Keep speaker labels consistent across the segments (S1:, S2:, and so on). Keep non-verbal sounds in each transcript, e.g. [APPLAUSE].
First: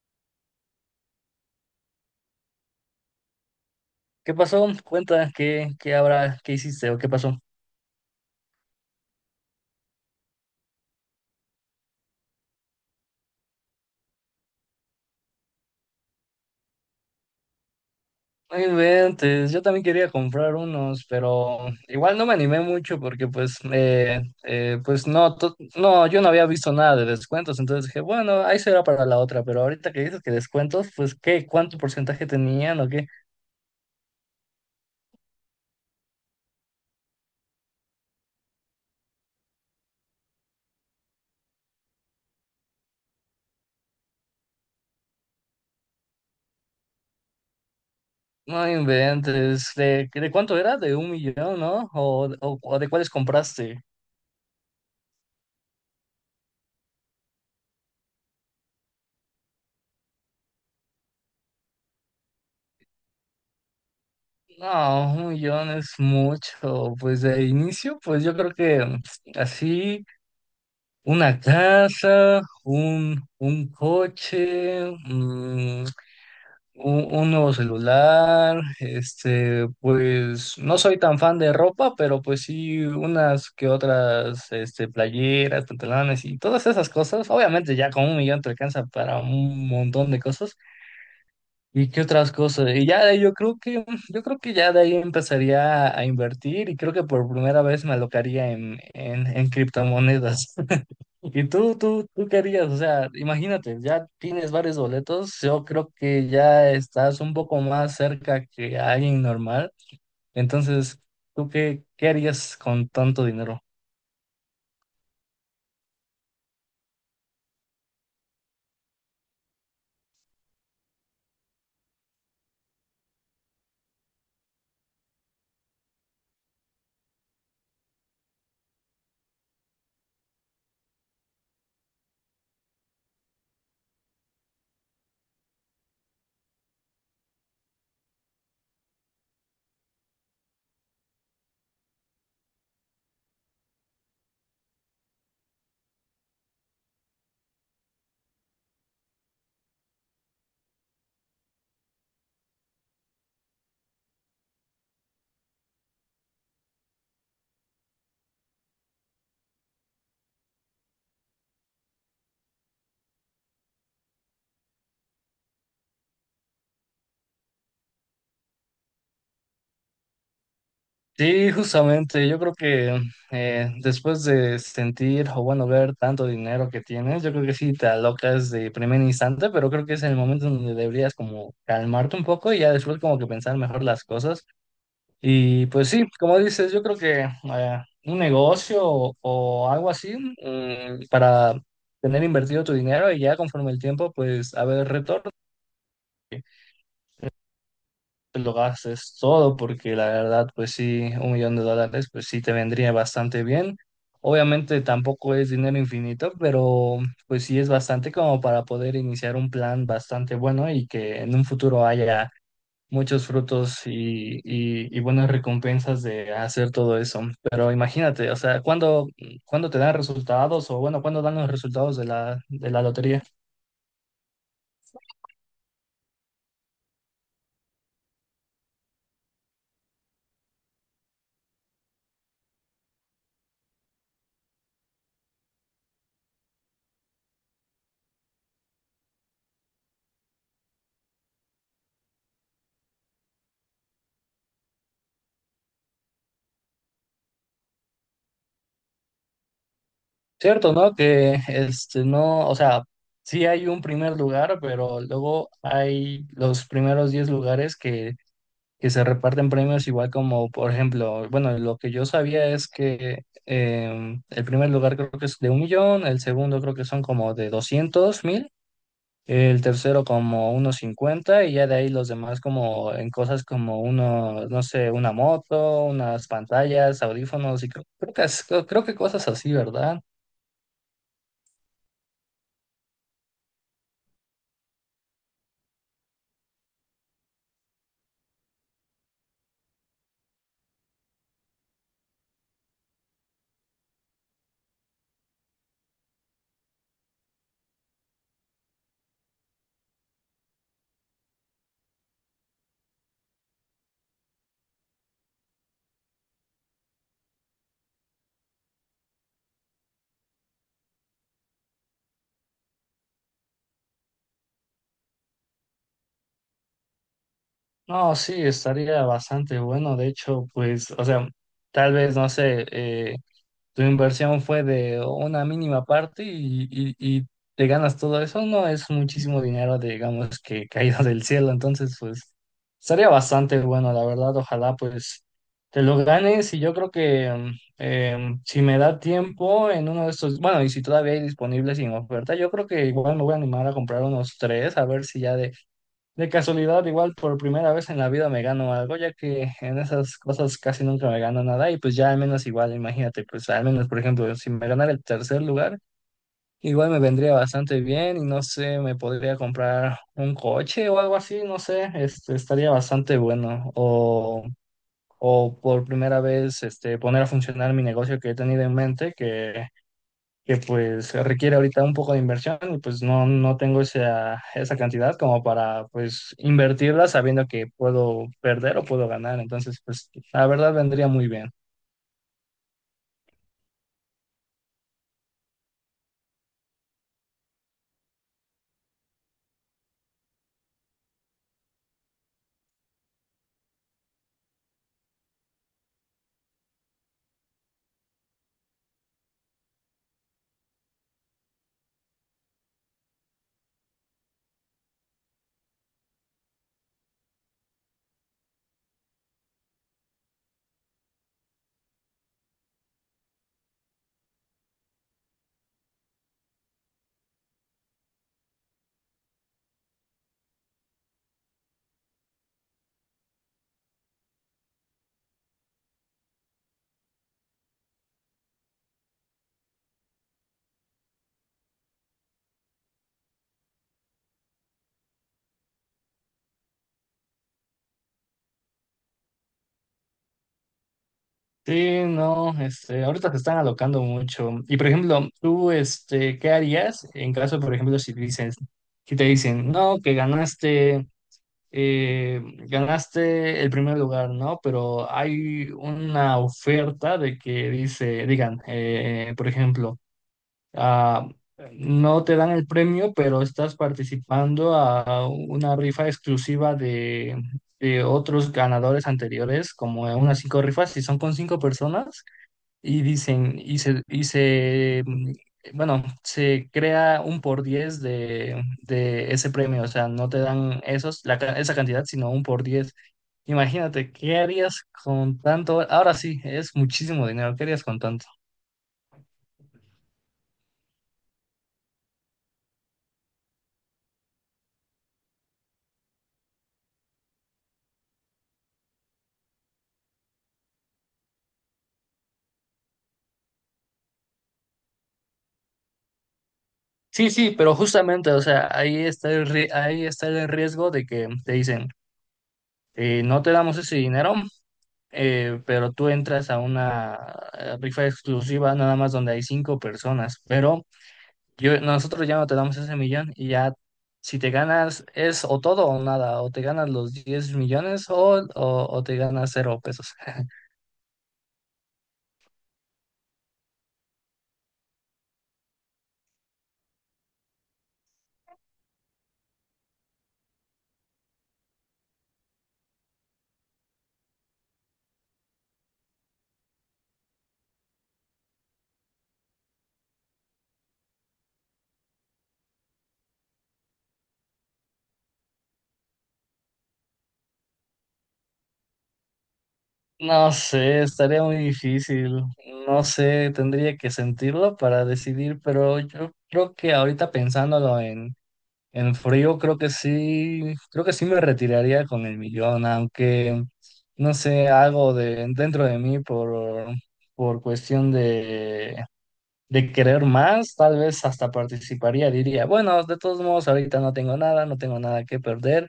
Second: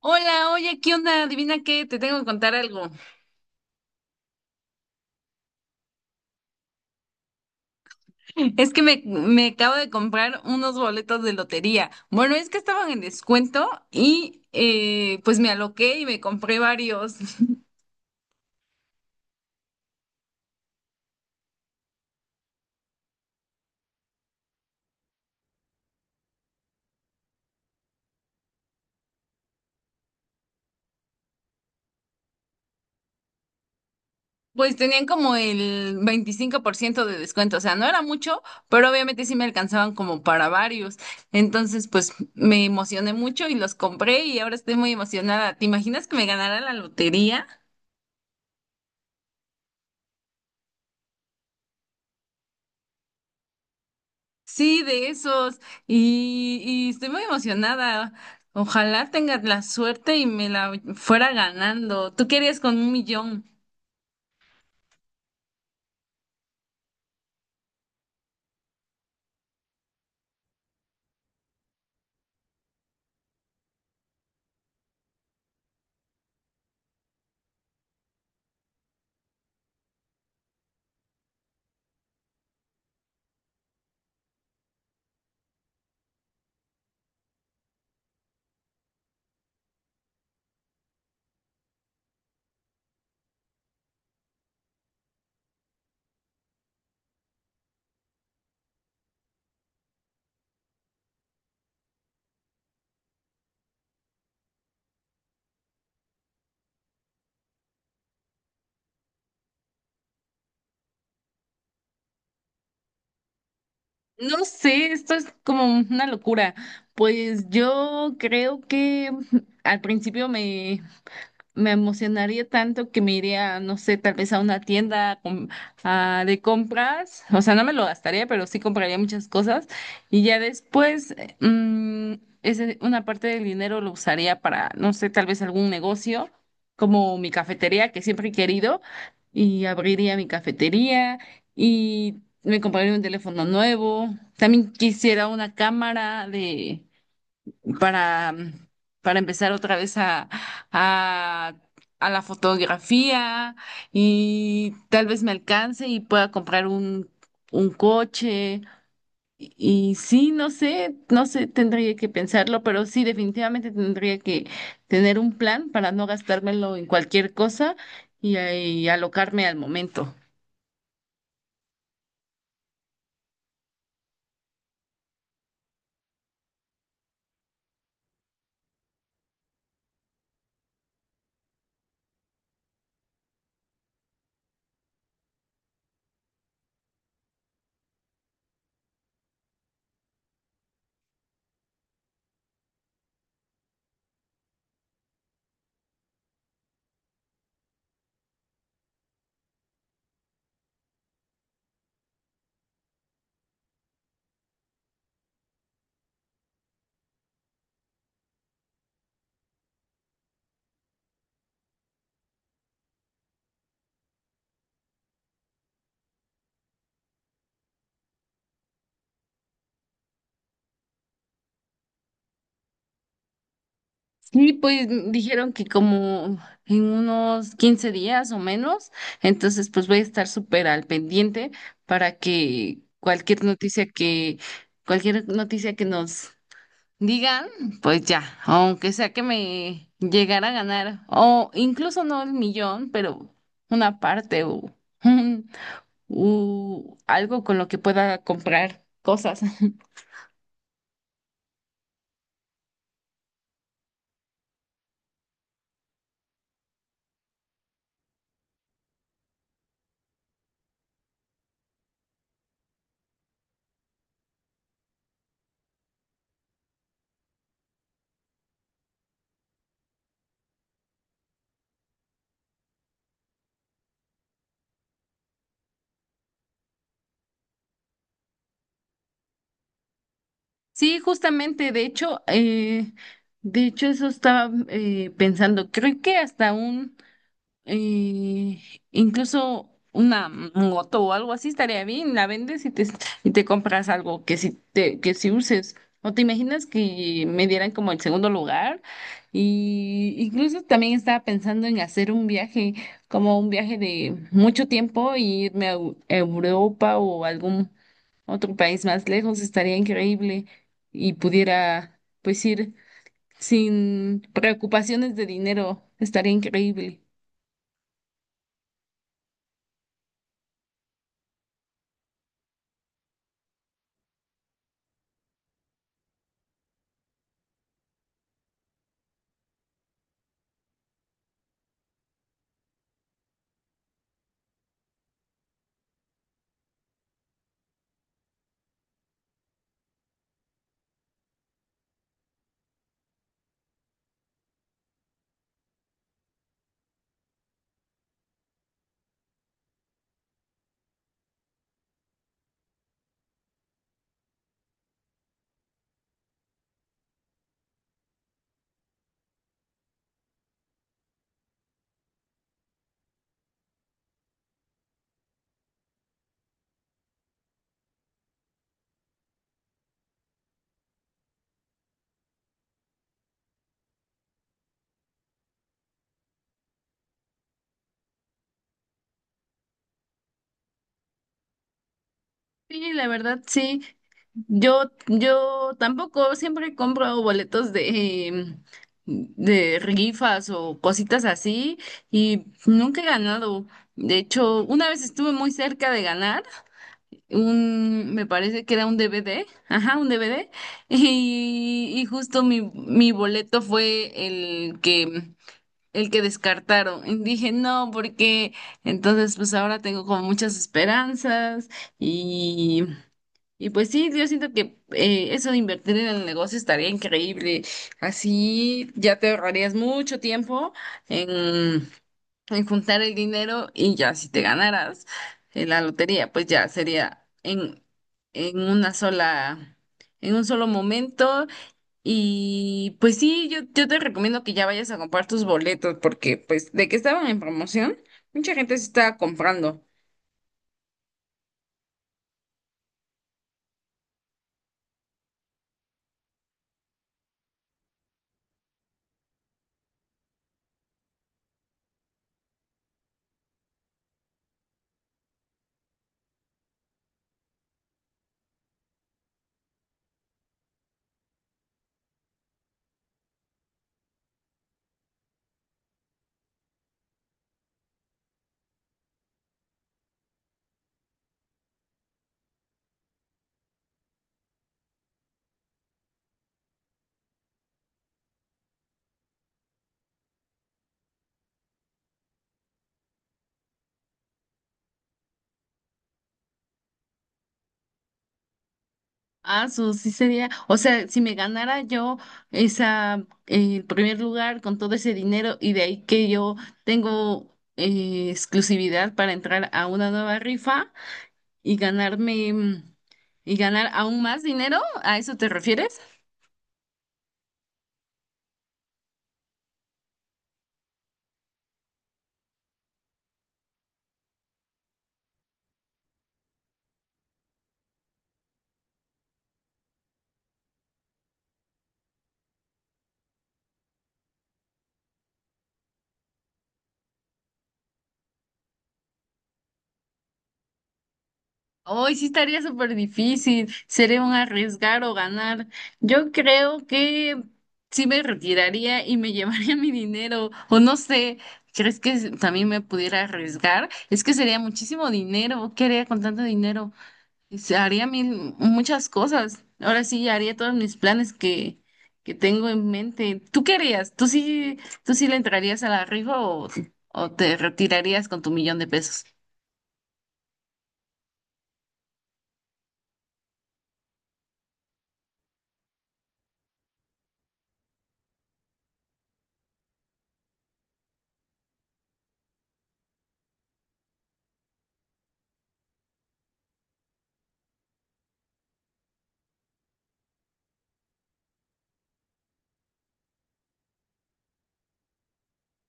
S1: Hola, oye, ¿qué onda? Adivina qué, te tengo que contar algo.
S2: ¿Qué pasó? Cuenta, ¿qué habrá, qué hiciste o qué pasó.
S1: Es que me acabo de comprar unos boletos de lotería. Bueno, es que estaban en descuento y pues me aloqué y me compré varios. [LAUGHS]
S2: No inventes, yo también quería comprar unos, pero igual no me animé mucho porque pues, pues no, no, yo no había visto nada de descuentos, entonces dije, bueno, ahí será para la otra, pero ahorita que dices que descuentos, pues ¿qué? ¿Cuánto porcentaje tenían o qué?
S1: Pues tenían como el 25% de descuento, o sea, no era mucho, pero obviamente sí me alcanzaban como para varios. Entonces, pues me emocioné mucho y los compré y ahora estoy muy emocionada. ¿Te imaginas que me ganara la lotería?
S2: No inventes, ¿de cuánto era? ¿De un millón, no? ¿O de cuáles compraste?
S1: Sí, de esos. Y estoy muy emocionada. Ojalá tengas la suerte y me la fuera ganando. Tú querías con un millón.
S2: No, 1,000,000 es mucho, pues de inicio, pues yo creo que así... Una casa, un coche, un nuevo celular, este, pues no soy tan fan de ropa, pero pues sí unas que otras, este, playeras, pantalones y todas esas cosas. Obviamente ya con un millón te alcanza para un montón de cosas. ¿Y qué otras cosas? Y ya de ahí yo creo que ya de ahí empezaría a invertir y creo que por primera vez me alocaría en criptomonedas. ¿Y tú querías? O sea, imagínate, ya tienes varios boletos, yo creo que ya estás un poco más cerca que alguien normal, entonces, ¿tú qué, qué harías con tanto dinero?
S1: No sé, esto es como una locura. Pues yo creo que al principio me emocionaría tanto que me iría, no sé, tal vez a una tienda a de compras, o sea, no me lo gastaría, pero sí compraría muchas cosas y ya después mm, una parte del dinero lo usaría para, no sé, tal vez algún negocio como mi cafetería que siempre he querido y abriría mi cafetería y me compraría un teléfono nuevo. También quisiera una cámara para, para empezar otra vez a, a la fotografía y tal vez me alcance y pueda comprar un coche. Y, sí, no sé, tendría que pensarlo, pero sí, definitivamente tendría que tener un plan para no gastármelo en cualquier cosa y alocarme al momento.
S2: Sí, justamente, yo creo que después de sentir o bueno, ver tanto dinero que tienes, yo creo que sí te alocas de primer instante, pero creo que es el momento donde deberías como calmarte un poco y ya después como que pensar mejor las cosas. Y pues sí, como dices, yo creo que un negocio o algo así para tener invertido tu dinero y ya conforme el tiempo, pues a ver retorno, te lo gastes todo, porque la verdad, pues sí, un millón de dólares, pues sí te vendría bastante bien. Obviamente tampoco es dinero infinito, pero pues sí es bastante como para poder iniciar un plan bastante bueno y que en un futuro haya muchos frutos y, y buenas recompensas de hacer todo eso. Pero imagínate, o sea, ¿cuándo, cuándo te dan resultados o bueno, cuándo dan los resultados de de la lotería?
S1: Sí, pues dijeron que como en unos 15 días o menos, entonces pues voy a estar súper al pendiente para que cualquier noticia que nos digan, pues ya, aunque sea que me llegara a ganar, o incluso no el millón, pero una parte o, [LAUGHS] o algo con lo que pueda comprar cosas.
S2: Cierto, ¿no? Que este no, o sea, sí hay un primer lugar, pero luego hay los primeros 10 lugares que se reparten premios igual como, por ejemplo, bueno, lo que yo sabía es que el primer lugar creo que es de un millón, el segundo creo que son como de 200 mil. El tercero como unos 50 y ya de ahí los demás como en cosas como uno, no sé, una moto, unas pantallas, audífonos y creo, creo que, creo, creo que cosas así, ¿verdad?
S1: Sí, justamente, de hecho eso estaba pensando, creo que hasta eh, incluso una moto o algo así estaría bien, la vendes y te compras algo que si uses. ¿O te imaginas que me dieran como el segundo lugar? Y incluso también estaba pensando en hacer un viaje, como un viaje de mucho tiempo, y irme a Europa o algún otro país más lejos, estaría increíble y pudiera pues ir sin preocupaciones de dinero, estaría increíble.
S2: No, sí, estaría bastante bueno. De hecho, pues, o sea, tal vez, no sé, tu inversión fue de una mínima parte y, y te ganas todo eso, no es muchísimo dinero, digamos, que caído [LAUGHS] del cielo. Entonces, pues, estaría bastante bueno, la verdad. Ojalá, pues, te lo ganes. Y yo creo que si me da tiempo en uno de estos, bueno, y si todavía hay disponibles sin oferta, yo creo que igual me voy a animar a comprar unos tres, a ver si ya de casualidad, igual por primera vez en la vida me gano algo, ya que en esas cosas casi nunca me gano nada y pues ya al menos igual, imagínate, pues al menos por ejemplo, si me ganara el tercer lugar, igual me vendría bastante bien y no sé, me podría comprar un coche o algo así, no sé, este, estaría bastante bueno. O por primera vez este, poner a funcionar mi negocio que he tenido en mente, que pues requiere ahorita un poco de inversión y pues no, no tengo esa cantidad como para pues invertirla sabiendo que puedo perder o puedo ganar. Entonces, pues la verdad vendría muy bien.
S1: Sí, la verdad, sí. Yo tampoco siempre compro boletos de rifas o cositas así y nunca he ganado. De hecho, una vez estuve muy cerca de ganar, me parece que era un DVD, ajá, un DVD, [LAUGHS] y justo mi boleto fue el que descartaron. Y dije, no, porque entonces pues ahora tengo como muchas esperanzas y, y pues sí, yo siento que eso de invertir en el negocio estaría increíble. Así ya te ahorrarías mucho tiempo en juntar el dinero y ya si te ganaras la lotería, pues ya sería en una sola, en un solo momento. Y pues sí, yo te recomiendo que ya vayas a comprar tus boletos, porque pues de que estaban en promoción, mucha gente se estaba comprando.
S2: Sí, no, este, ahorita te están alocando mucho. Y por ejemplo, tú, este, ¿qué harías en caso, por ejemplo, si dices, si te dicen, no, que ganaste, eh, ganaste el primer lugar, ¿no? Pero hay una oferta de que dice, digan, por ejemplo, ah, no te dan el premio, pero estás participando a una rifa exclusiva de otros ganadores anteriores, como en unas cinco rifas, y son con cinco personas, y dicen, y se, bueno, se crea un por diez de ese premio, o sea, no te dan esos, esa cantidad, sino un por diez. Imagínate, ¿qué harías con tanto? Ahora sí, es muchísimo dinero, ¿qué harías con tanto?
S1: Ah, eso sí sería, o sea, si me ganara yo el primer lugar con todo ese dinero y de ahí que yo tengo exclusividad para entrar a una nueva rifa y y ganar aún más dinero, ¿a eso te refieres?
S2: Sí, sí, pero justamente, o sea, ahí está el, ahí está el riesgo de que te dicen, no te damos ese dinero, pero tú entras a una rifa exclusiva nada más donde hay cinco personas, pero yo, nosotros ya no te damos ese millón y ya si te ganas es o todo o nada, o te ganas los 10,000,000 o, o te ganas cero pesos. [LAUGHS]
S1: Hoy sí estaría súper difícil, sería un arriesgar o ganar. Yo creo que sí me retiraría y me llevaría [LAUGHS] mi dinero, o no sé, ¿crees que también me pudiera arriesgar? Es que sería muchísimo dinero, ¿qué haría con tanto dinero? Se haría muchas cosas. Ahora sí, haría todos mis planes que tengo en mente. ¿Tú qué harías? ¿Tú sí le entrarías a la rifa o te retirarías con tu millón de pesos?
S2: No sé, estaría muy difícil. No sé, tendría que sentirlo para decidir, pero yo creo que ahorita pensándolo en frío creo que sí me retiraría con el millón, aunque no sé, algo de dentro de mí por cuestión de querer más, tal vez hasta participaría, diría, bueno, de todos modos ahorita no tengo nada, no tengo nada que perder,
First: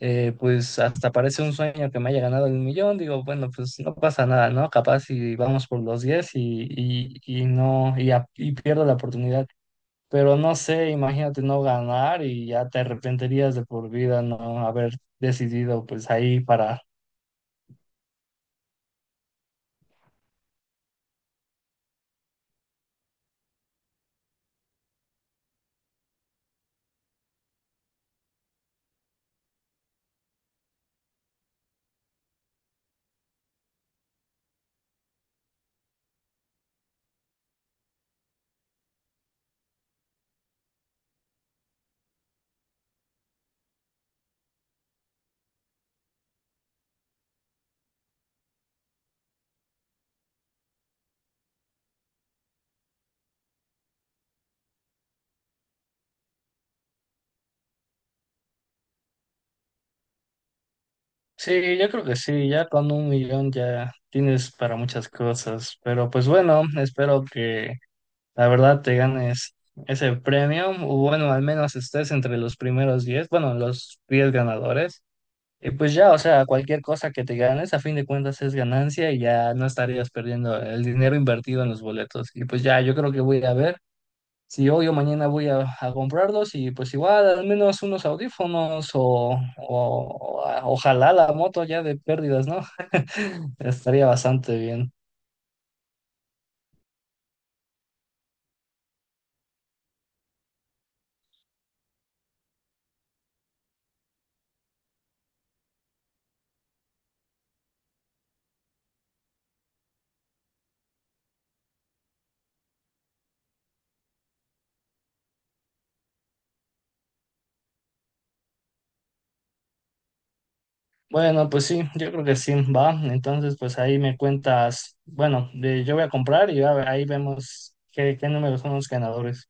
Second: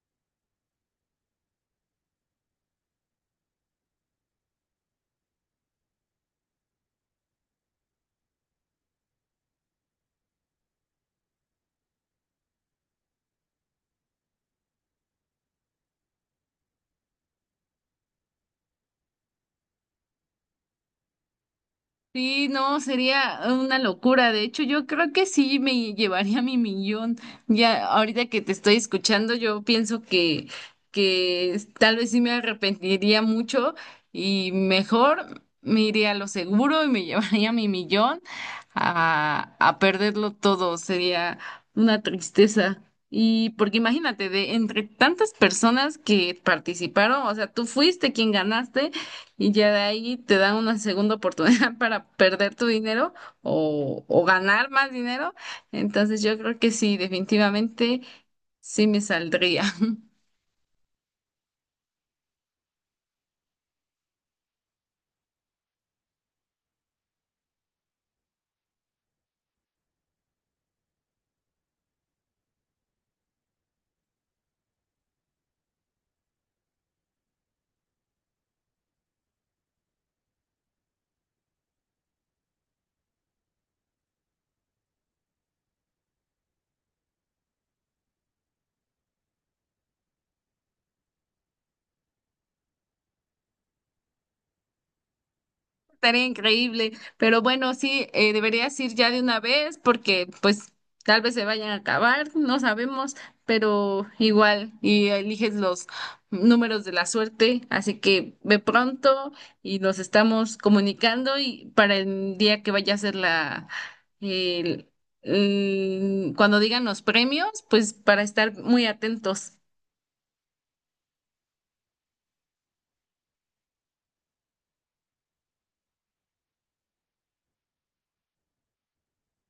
S2: pues hasta parece un sueño que me haya ganado el millón, digo, bueno, pues no pasa nada, ¿no? Capaz si vamos por los 10 y, y no, y, y pierdo la oportunidad, pero no sé, imagínate no ganar y ya te arrepentirías de por vida no haber decidido pues ahí para...
S1: Sí, no, sería una locura. De hecho, yo creo que sí me llevaría mi millón. Ya ahorita que te estoy escuchando, yo pienso que tal vez sí me arrepentiría mucho y mejor me iría a lo seguro y me [LAUGHS] llevaría mi millón a perderlo todo. Sería una tristeza. Y porque imagínate, de entre tantas personas que participaron, o sea, tú fuiste quien ganaste. Y ya de ahí te dan una segunda oportunidad [LAUGHS] para perder tu dinero o ganar más dinero. Entonces yo creo que sí, definitivamente sí me saldría.
S2: Sí, yo creo que sí, ya con un millón ya tienes para muchas cosas, pero pues bueno, espero que la verdad te ganes ese premio, o bueno, al menos estés entre los primeros diez, bueno, los 10 ganadores, y pues ya, o sea, cualquier cosa que te ganes, a fin de cuentas es ganancia y ya no estarías perdiendo el dinero invertido en los boletos, y pues ya, yo creo que voy a ir a ver. Si hoy o mañana voy a comprarlos y pues igual al menos unos audífonos o, o ojalá la moto ya de pérdidas, ¿no? [LAUGHS] Estaría bastante bien.
S1: Estaría increíble, pero bueno, sí, deberías ir ya de una vez porque pues tal vez se vayan a acabar, no sabemos, pero igual y eliges los números de la suerte, así que ve pronto y nos estamos comunicando y para el día que vaya a ser el- cuando digan los premios, pues para estar muy atentos.
S2: Bueno, pues sí, yo creo que sí, va. Entonces, pues ahí me cuentas, bueno, yo voy a comprar y ahí vemos qué, qué números son los ganadores.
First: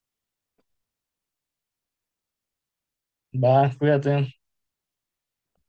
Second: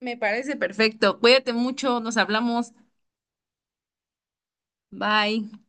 S1: Me parece perfecto. Cuídate mucho, nos hablamos.
S2: Va, cuídate.
S1: Bye.